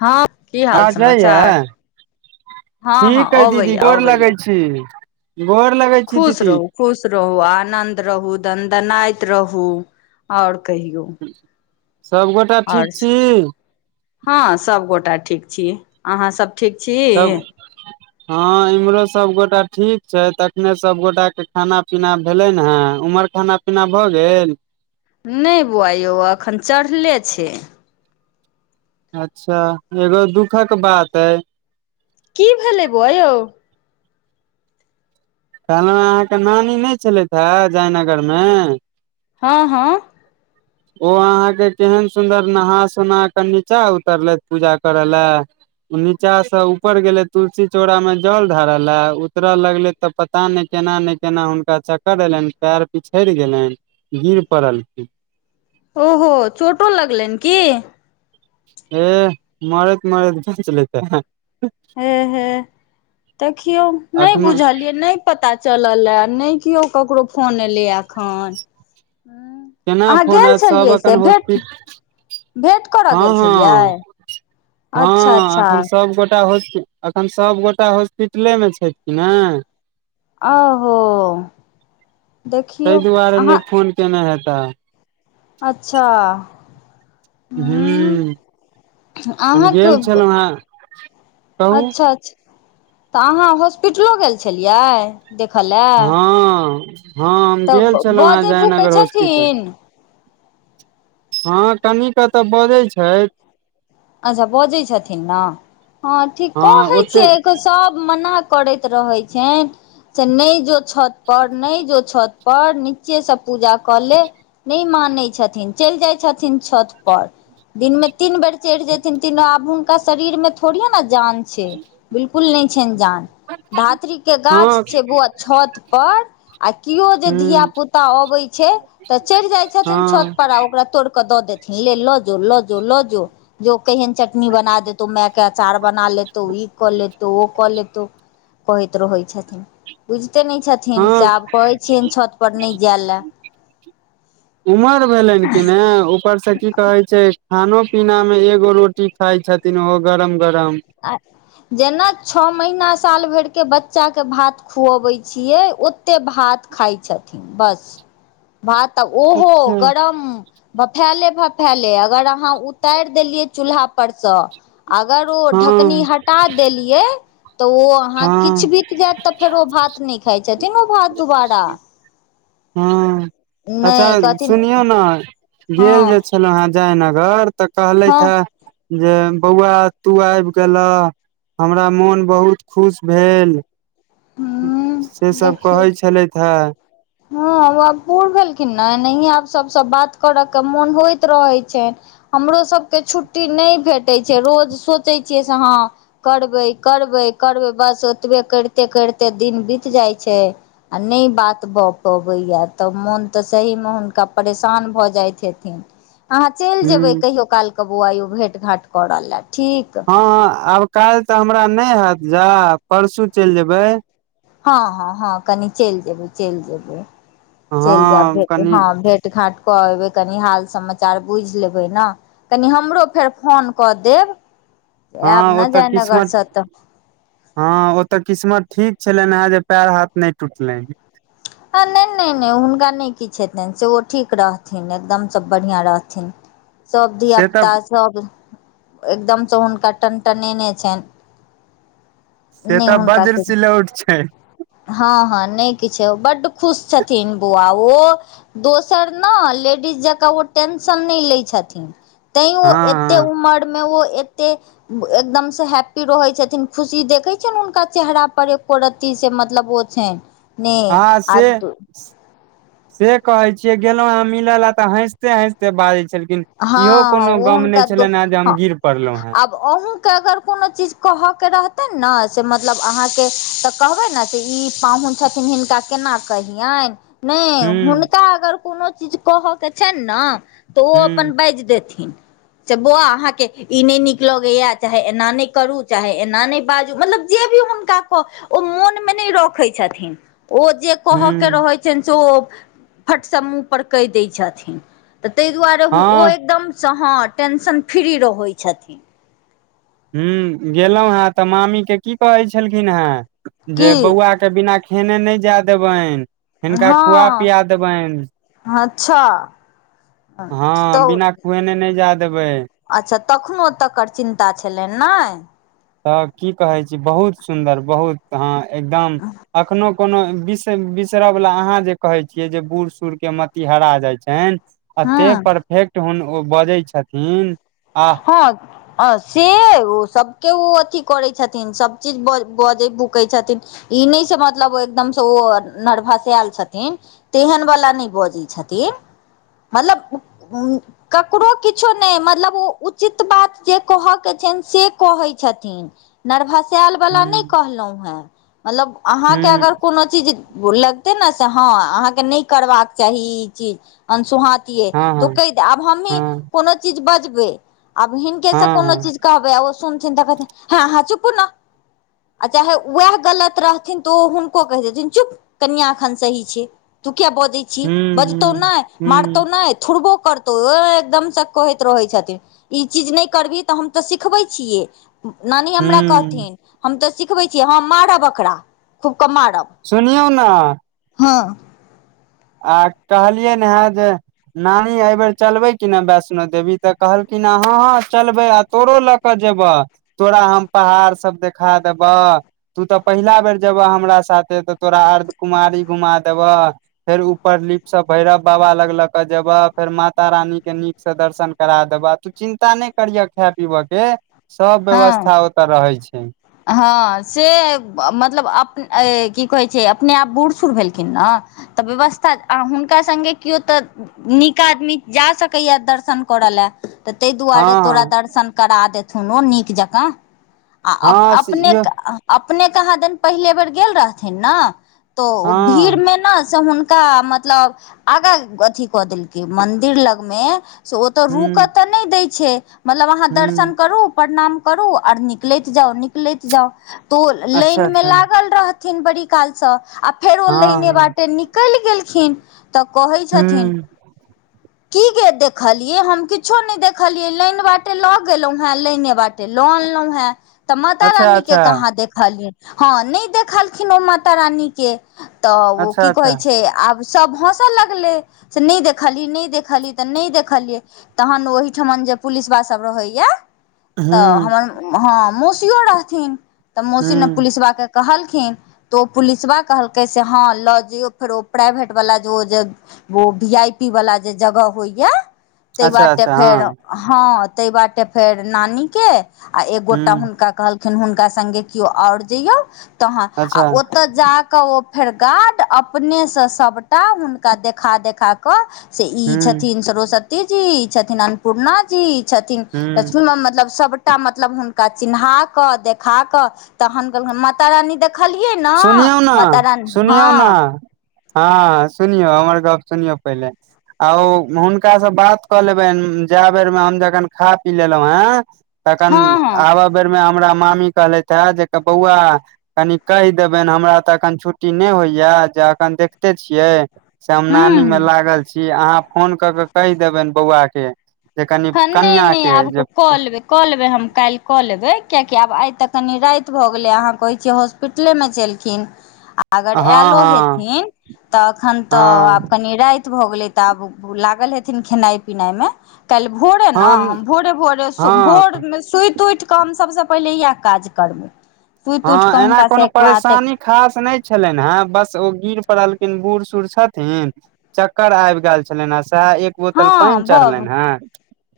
हँ की हाल आवाज समाचार जाइयए हँ हँ ठीक हय दीदी अबैया गोर अबैया लगै छी गोर लगै छी खुश दीदी रहू खुश रहू आनन्द रहू दनदनाइत रहू आओर कहियौ सबगोटा आओर ठीक छी हँ सभगोटा ठीक छी अहाँसभ ठीक छी सब हँ इम्हरो सबगोटा ठीक छै त अखने सबगोटा के खाना पीना भेले ने हे उम्हर खाना ना भऽ गेल नहि बौआ यौ एखन चढ़ले छै अच्छा एगो दुखक बात ए की भेलै बौआ यौ कहलहुँं अहाँके नानी नै छलैथ ह जयनगर मे हँ हँ ओ अहाँके केहन सुन्दर नहा सोना क नीचा उतरलैथ पूजा करय लए नीचा से ऊपर गेले तुलसी चौड़ा में जल ढारल ले उतरऽ लगले तऽ पता नै केना नै केना हुनका चक्कर एलैन पैर पिछैड़ गेलैन गिर पड़ल खिन ओहो चोटो लगलैन की ए मरैत मरैत बचलै त हे हे देखियौ नहि अखनो बुझलियै ने पता चलल एअ नैय किओ ककरो फोन एलै एखन केना अहाँ फोन गेल आयत सब छलियै एखन से भेट हस्पिटल भेँट करऽ हँ गेल हँ छलियै अच्छा हँ अच्छा एखन सब गोटे सबगोटा हॉस्पिट एखन सभगोटा हॉस्पिटले मे छैथ न ओहो ताहि देखियौ दुआरे नहि अहाँ फोन केने हेताह अच्छा ह हूँ हम अहाँके गेल छलहुँ ह कहू अच्छा अच्छा तऽ अहाँ हॉस्पिटलो गेल छलियै देख लए हँ हँ हम तऽ गेल छलहुँ हेँ बजै भूकै जयनगर हॉस्पिटल छथिन हँ तनि क तऽ बजैत छैथ अच्छा बजै छथिन न हँ ठीक हँ कहै ओते छियै के सभ मना करैत रहैत छैन से नै जो छत पर नै जो छत पर नीचे से पूजा कऽ ले नै मानै छथिन चैल जाइ छथिन छत पर दिनमे तीन बेर चढ़ि जयथिन तन आब हुनका शरीर मे थोड़ीेये न जान छै बिलकुल नै छैन जान धात्री के गाछ हँ छै बौआ छत पर आ केओ जे ह धिया पुता अबैत छै तऽ चढ़ि जाइ छथिन छत हँ पर आ ओकरा तोड़ कऽ दऽ देथि ले ल जो ल जो ल जो जो कहिएन चटनी बना देतो म‌ए क अचार बना लेतहु ई कऽ लेतहु ओ कऽ लेतहु कहैत रहैत छथिन बुझिते नहि छथिन से हँ आब कहै छियनि छत पर नहि जाय लए [unintelligible] उमर भेलनि कि ने ऊपर से की कहे छै खानो पीना मे एगो रोटी खाइ छथिन ओहो गरम गरम आ जेना छः महीना साल भरि के बच्चा के भात खुअबै छियै ओते भात खाइ छथिन बस भात तऽ ओहो अच्छा गरम भफैले भफैले अगर अहाँ उताइर देलियै चूल्हा पर सँ अगर ओ ढकनी हँ हटा देलियै तऽ ओ अहाँ हँ किछु बीत जायत तऽ फेर ओ भात नहि खाइत छथिन ओ भात दुोबारा हँ अच्छा नहि कहथिन सुनियौ ने हँ गेल जे जयनगर तऽ हँ कहलथि हे जे बौआ तू आबि गेलह हमरा मोन बहुत खुश भेल हूँ से सब देखियौ कहै छलथि हे हँ ओ आब बूढ़ भेलखिन ने ए आब सब सँ बात करय के मोन होइत रहै छै हमरो सभके छुट्टी नहि भेटैत छै रोज सोचै छियै से हँ करबै करबै करबै बस ओतबे करिते करिते दिन बीत जाइ छै आ नहि बात भऽ पबैया तऽ मोन तऽ सही में हुनका परेशान भऽ जाइत हेथिन अहाँ चलि जेबै हूँ कहियो काल क बौआयौ भेंट घाट करऽ ले ठीक हां आब काल्ह तऽ हमरा नहि हेत जा परसू चलि जेबे हँ हँ हँ कनी चलि जेबै चलि जेबै चलि हँ जेबै कनि ह भेट भेट घाट कऽ एबै कनि हाल समाचार बुझि लेबै ने कनि हमरो फेर फोन कऽ देब आयब हँ ने ओतऽ जयनगर किस्मत सँ तऽ हँ ओते किस्मत ठीक छलनि हे जे पैड़ हाथ नहि टूटलेन ह ह नहि नहि नहि हुनका नहि किछु हेतनि से ओ ठीक रहथिन एकदम सँ बढ़िआँ रहथिन सब धिय से तऽ पुता सब एकदम सँ हुनका टनटनेने छैन से तऽ बर्ज किछु सिलौट छै हँ हँ नहि किछु बड खुश छथिन बउआ ओ दोसर ने लेडीज जेकाँ ओ टेंशन नहि लैत छथिन तैं ओ एतेक हँ उमर में ओ एतेक एकदम सँ हैप्पी रहैत छथिन खुशी देखैत छियनि हुनका चेहरा परे पत रति से मतलब ओ छै ने आ आ से से कहे छियै गेलहुं हम मिले ला तऽ हैसंते हैसंते बाजै छलखि लेकिन हँ इहो हँ कोनो ओ गम नहि छलनि हे जे हम गिर पड़लहुं हे अहूँ के अगर कोनो चीज कहऽ के रहतै ने से मतलब अहाँ के तऽ कहबै ने से ई पाहुन छथिन हिनका केना कहियनि नहि हूँ हुनका अगर कोनो चीज कहऽ के छनि ने तऽ ओ अपन हूँ बाजि देथिन से बौआ अहाँ के ई नहि नीक लगैया चाहे एना नहि करू चाहे एना नहि बाजू मतलब जे भी हुनका कह ओ मोन मे नहि रखै छथिन ओ जे के हूँ रहै छै से ओ फट सम मुह पर कहि दै छथिन तऽ ताहि दुआरें ओ हँ एकदम सँ हँ टेंशन फ्री रहै छथिन हू गेलहुँ हें तऽ मामी के की कहे छलखिन हे की जे बौआ के तऽ बिना खेने नहि जाय देबनि हिनका खुआ हांँ पिया देबनि अच्छा हँ तऽत खुएने नहि जा देबै अच्छा तखनो तकर चिन्ता छलनि नहि तऽ की कहै छी बहुत सुन्दर बहुत हँ एकदम एखनो कोनो बिस बिसर वला अहाँ जे कहे छियै जे बूढ़ सूढ़ के मति हेरा जाय छनि एते हूँ परफेक्ट हु ओ बजै छथिन आह हँ अ से ओ सबके ओ अथी करै छथिन सब चीज ब बजै भुकै छथिन ई नहि से मतलब एकदम से ओ नर्भसेल छथिन तेहन वला नहि बजैत छथिन मतलब ककरो किछो नहि मतलब ओ उचित बात जे कहय के छनि से कहै छथिन नरभसायल वला नहि हूँ कहलहु हेँ मतलब अहाँके हूँ अगर कोनो चीज लगते ने से हँ अहाँके नहि करबाक चाही ई चीज अन सुहात हँ तों हँ कहितऽ आब हमहीं हँ कोनो चीज बजबै आब हिनके सँ हँ कोनो हँ चीज कहबै आ ओ सुनथिन तऽ कहथिन हाँ हाँ चुपु नऽ आ चाहे उएह गलत रहथिन तऽ ओ हुनको कहि देथिन चुप कनियाँ एखन सही छै तू किया बजै छी हूँ बजतौ हूँ नहि मारतौ हूँ नहि थुड़बो करतौ ओ एकदम से कहैत रहै छथिन ई चीज नहि करबिही तऽ हम तऽ सिखबै छियै नानी हमरा हूँ कहथिन हम तऽ सिखबै छीयै हँ मारब एकरा खूब कऽ मारब सुनियौ ने हँ आ कहलियैन हें जे नानी एहिबेर चलबै कि ने वैष्णो देवी तऽ कहलखिन ए हँ हँ चलबै आ तोरो लऽ के कऽ जेबऽ तोरा हम पहाड़ सब देखा देबऽ तू तऽ पहिला बेर जेबऽ हमरा साथे तऽ तोरा अर्ध कुमारी घुमा देबह फेर ऊपर लीपसँ भैरव बाबा लग लऽ क जेबह फेर मातारानी के नीक से दर्शन करा देबह चिन्ता नहि करिह खाय पीबऽ के सब हँ व्यवस्था ओतऽ रहै छै हँ से मतलब की कहैत छै अपने आब बूढ़ सूढ़ भेलखिन ने तऽ व्यवस्था आ हुनका संगे कियो तऽ नीक आदमी जा सकैए दर्शन करय लए तऽ ताहि हँ दुआरे तोरा दर्शन करा देथुन ओ नीक जकाँ आ हँ अप हँ से अपने इहो अपने कहाँ दिन पहिले बेर गेल रहथिन नऽ तऽ ओ हँ भीड़मे ने से हुनका मतलब आगां अथी कऽ देलकै मंदिर लग मे से ओतऽ रुक हूँ तऽ नहि दै छै मतलब अहाँ हूँ दर्शन करू प्रणाम करू आओर निकलैत जाउ निक लैत जाउ तऽ ओ अच्छा लाइन मे अच्छा लागल रहथिन बड़ी काल सँ आ फेर ओ लाइने हँ बाटे निकलि गेलखिन तऽ कहै छथिन हूँ की गे देखलियै हम किछो नहि देखलियै लाइन बाटे लऽ गेलहुँ हेँ लाइने बाटे बाटे लऽ अनलौं हें तऽ मत माता अच्छा रानी के अच्छा कहाँ देखलियनि हँ नहि देखलखिन ओ माता रानी के तऽ ओ अच्छा की अच्छा कहै छै आब सभ हँसऽ लगलै से नहि देखलहि नहि देखलहि तऽ नहि देखलियै तहन ओहिठमन जे पुलिसवा सभ रहै ये तऽ हूँ हमर हँ मौसियो रहथिन तऽ मौसी ने हूँ पुलिसवा के कहलखिन तऽ ओ पुलिसबा कहलकै से हँ लऽ जैयौ फेर ओ प्राइवेटवला जे ओ जे ओ वी आई पी वला जे जगह होइए ताहि अच्छा बाटे अच्छा फेर हँ हँ ताहि बाटे फेर नानी के आ एकगोटा हूँ हुनका कहलखिन हुनका संगे केयो आओर ज‌इयौ तहन आ अच्छा ओतऽ जाकऽ ओ फेर गार्ड अपने सँ सबटा हुनका देखा देखा कऽ से ई हूँ छथिन सरस्वती जी ई छथिन अन्नपूर्णा जी छथिन लक्ष्मण हूँ मे मतलब सबटा मतलब हुनका चिन्हा देखा कऽ तहन कहलखिन माता रानी देख देखलियै नऽ सुनियौ ने माता रानी सुनियौ ने हँ हँ सुनियौ हमर गप सुनियौ पहिले आ ओ हुनका सँ बात कऽ लेबनि जाए बेर मे हम जखन खा पी लेलहुँ हें तखन हँ हँ आबैय बेरमे हमरा मामी कहलथि हे जे बौआ कनि कहि देबनि हमरा तऽ एखन छुट्टी नहि होइया जे अखन देखते छियै से हम हूँ नानी मे हूँ लागल छी अहाँ फोन कऽ के कहि देबनि बौआ के जे कनि हँ नहि कनिया नहि के आब जे कऽ कऽ लेबै कऽ लेबै हम काल्हि कऽ लेबै कियाकि आब आइ तऽ कनि राति भऽ गेलै अहाँ कहैत छियै हॉस्पिटलेमे छेलखिन आ अगर हँ आयलो हँ हेथिन तऽ अखन तऽ हँ आब कनि राति भऽ गेलै तऽ आब लागल हेथिन खेनाइ पिनाइ मे काल्हि भोरे हँ न भोरे भोरे हँ भोर मे सुति उठि क हम सबसे पहिले यैह काज करबै सुति उठिकऽ हँ एना हुनका से कोनो एक बात परेशानी खास नै छै छलनि हे बस ओ गिर पड़लखिन बूढ़ सूढ़ छथिन चक्कर आबि गेल छलनि हे सएह एक बोतल पानि हँ ब चढ़लनि हे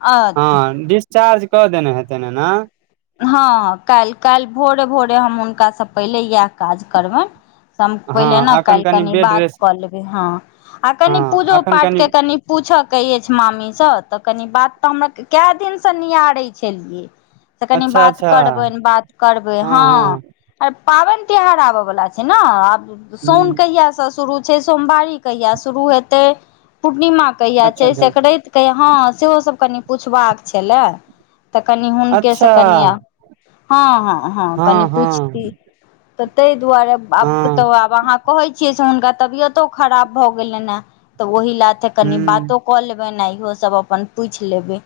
अ हँ डिस्चार्ज कऽ देने हेत एना हँ काल्हि काल्हि भोरे भोरे हम हुनका सँ पहिले इएह काज करबनि पहिले ने हँ एखन काल्हि कनि बेड बात रेस्ट कऽ लेबै हँ आ कनि पूजो हँ एखन पाठ के कनि पूछयके अछि मामी सँ तऽ कनि बात तऽ हमरा कए दिनसँ नियारैत छलियै से कनि अच्छा बात अच्छा करबनि बात करबै हँ आर पाबनि तिहार आबय वाला छै ने आब साउन ह कहिया से शुरू सोमवारी कहिया शुरू हेतै पूर्णिमा कहिया अच्छा छै अच्छा सकरैत सेहो सब कनि पुछबाक छलै तऽ कनि हुन के से अच्छा कनि हँ हँ हँ कनि पूछती तऽ ताहि दुआरे आब हँ ह तऽ आब अहाँ कहै हुनका तबियतो खराब भऽ गेलनि ने तऽ ओहि लाथे त कनि बातो कऽ लेबै ने इहो सब अपन पूछि लेबै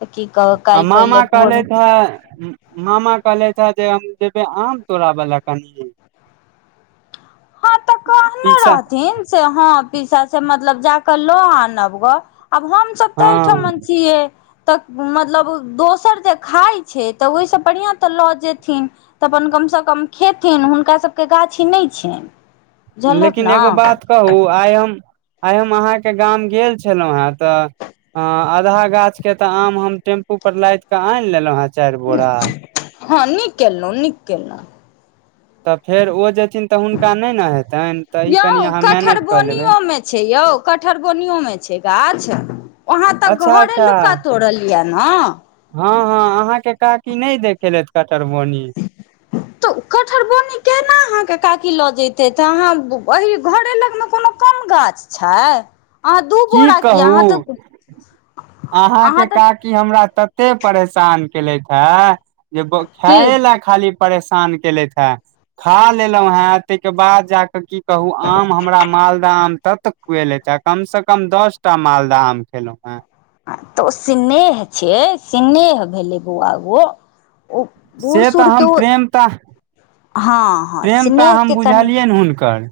तऽ की कहू आ काल्हि मामा पहिले भोरे कहलेथ है मामा कहलेथ है जे हम जेबे आम तोड़ाब ला कनि हँ तऽ कहने पीसा रहथिन से हँ पीसा से मतलब जाक लो आनब ग आब हम सब तऽ हँ ठमन छियै तऽ मतलब दोसर जे खाइत छै तऽ ओहिसँ बढ़िआँ तऽ लऽ जेते तऽ अपन कम सँ कम खेथिन हुनका सभके गाछी नहि छनि बुझलक लेकिन ने एगो बात कहू आइ हम आइ हम अहाँ के गाम गेल छलहुँ हेँ तऽ हँ आधा गाछ के तऽ आम हम टेम्पू पर लादि कऽ आनि लेलहुँ हेँ चारि बोरा हँ नीक केलहुँ नीक केलहुँ तऽ फेर ओ जेथिन तऽ हुनका नहि ने हेतनि तऽ ई कनि यौ अहाँ मैनेज कऽ लेबै कठरबोनियोमे छै यौ कटहर बोनियो मे छै गाछ आहाँ तऽ अच्छा घरे लुका तोड़ल यऽ ने हॅ हँ अहाँ के काकी नहि देखेलथि कट्टरबनी [inaudible] तऽ कठहर बौनी केना अहाँ के काकी लऽ जेतै तऽ अहाँ एहि घरे लगमे कोनो कम गाछ छै अहाँ दू की बोरा किया अहाँ कहू तऽ अहाँ तऽ क हमरा तते परेशान केलेथ हे जे की बोखायए ला खाली परेशान केलेथ है खा लेलहुँ हे तहिके बाद जाकऽ की कहू आम हमरा मालदह आम तत कुए ले छै कम से कम दस टा मालदह आम खेलहुँ है तऽ ओ स्नेह छै स्नेह भेलै बौआ ओ ओ बूढ़ से सूढ़ तऽ के हम ओ प्रेम तऽ हाँ प्रेम तऽ हम बुझलियैन हुनकर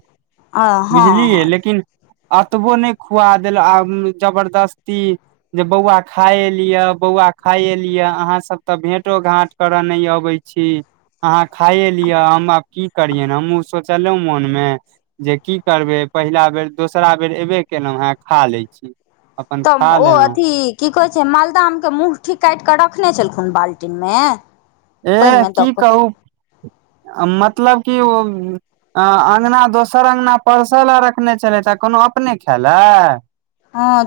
हँ बुझलियै हँ लेकिन एतबो नहि खुआ देल आ जबरदस्ती जे बौआ खाए एलियै बौआ खाए लियै अहाँ सब तऽ भेंटो घाट करऽ नहि अबै छी अहाँ खाइए लियै हम आब की करियै ने हमहूँ सोचलहुँ मोन मे जे की करबे पहिला बेर दोसरा बेर एबे केलहुं हें खा लै छी अपन तऽ खा ओ लेलहुँ अथी की कहै छै मालदह आम के मुंगठी काट कऽ रखने छलखुन बाल्टीन मे ए की कहू मतलब की ओ अ अंगना दोसर अंगना परसल आ रखने छलथि आ कोनो अपने खैले हाँ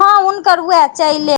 हाँ हुनकर उएह चाइले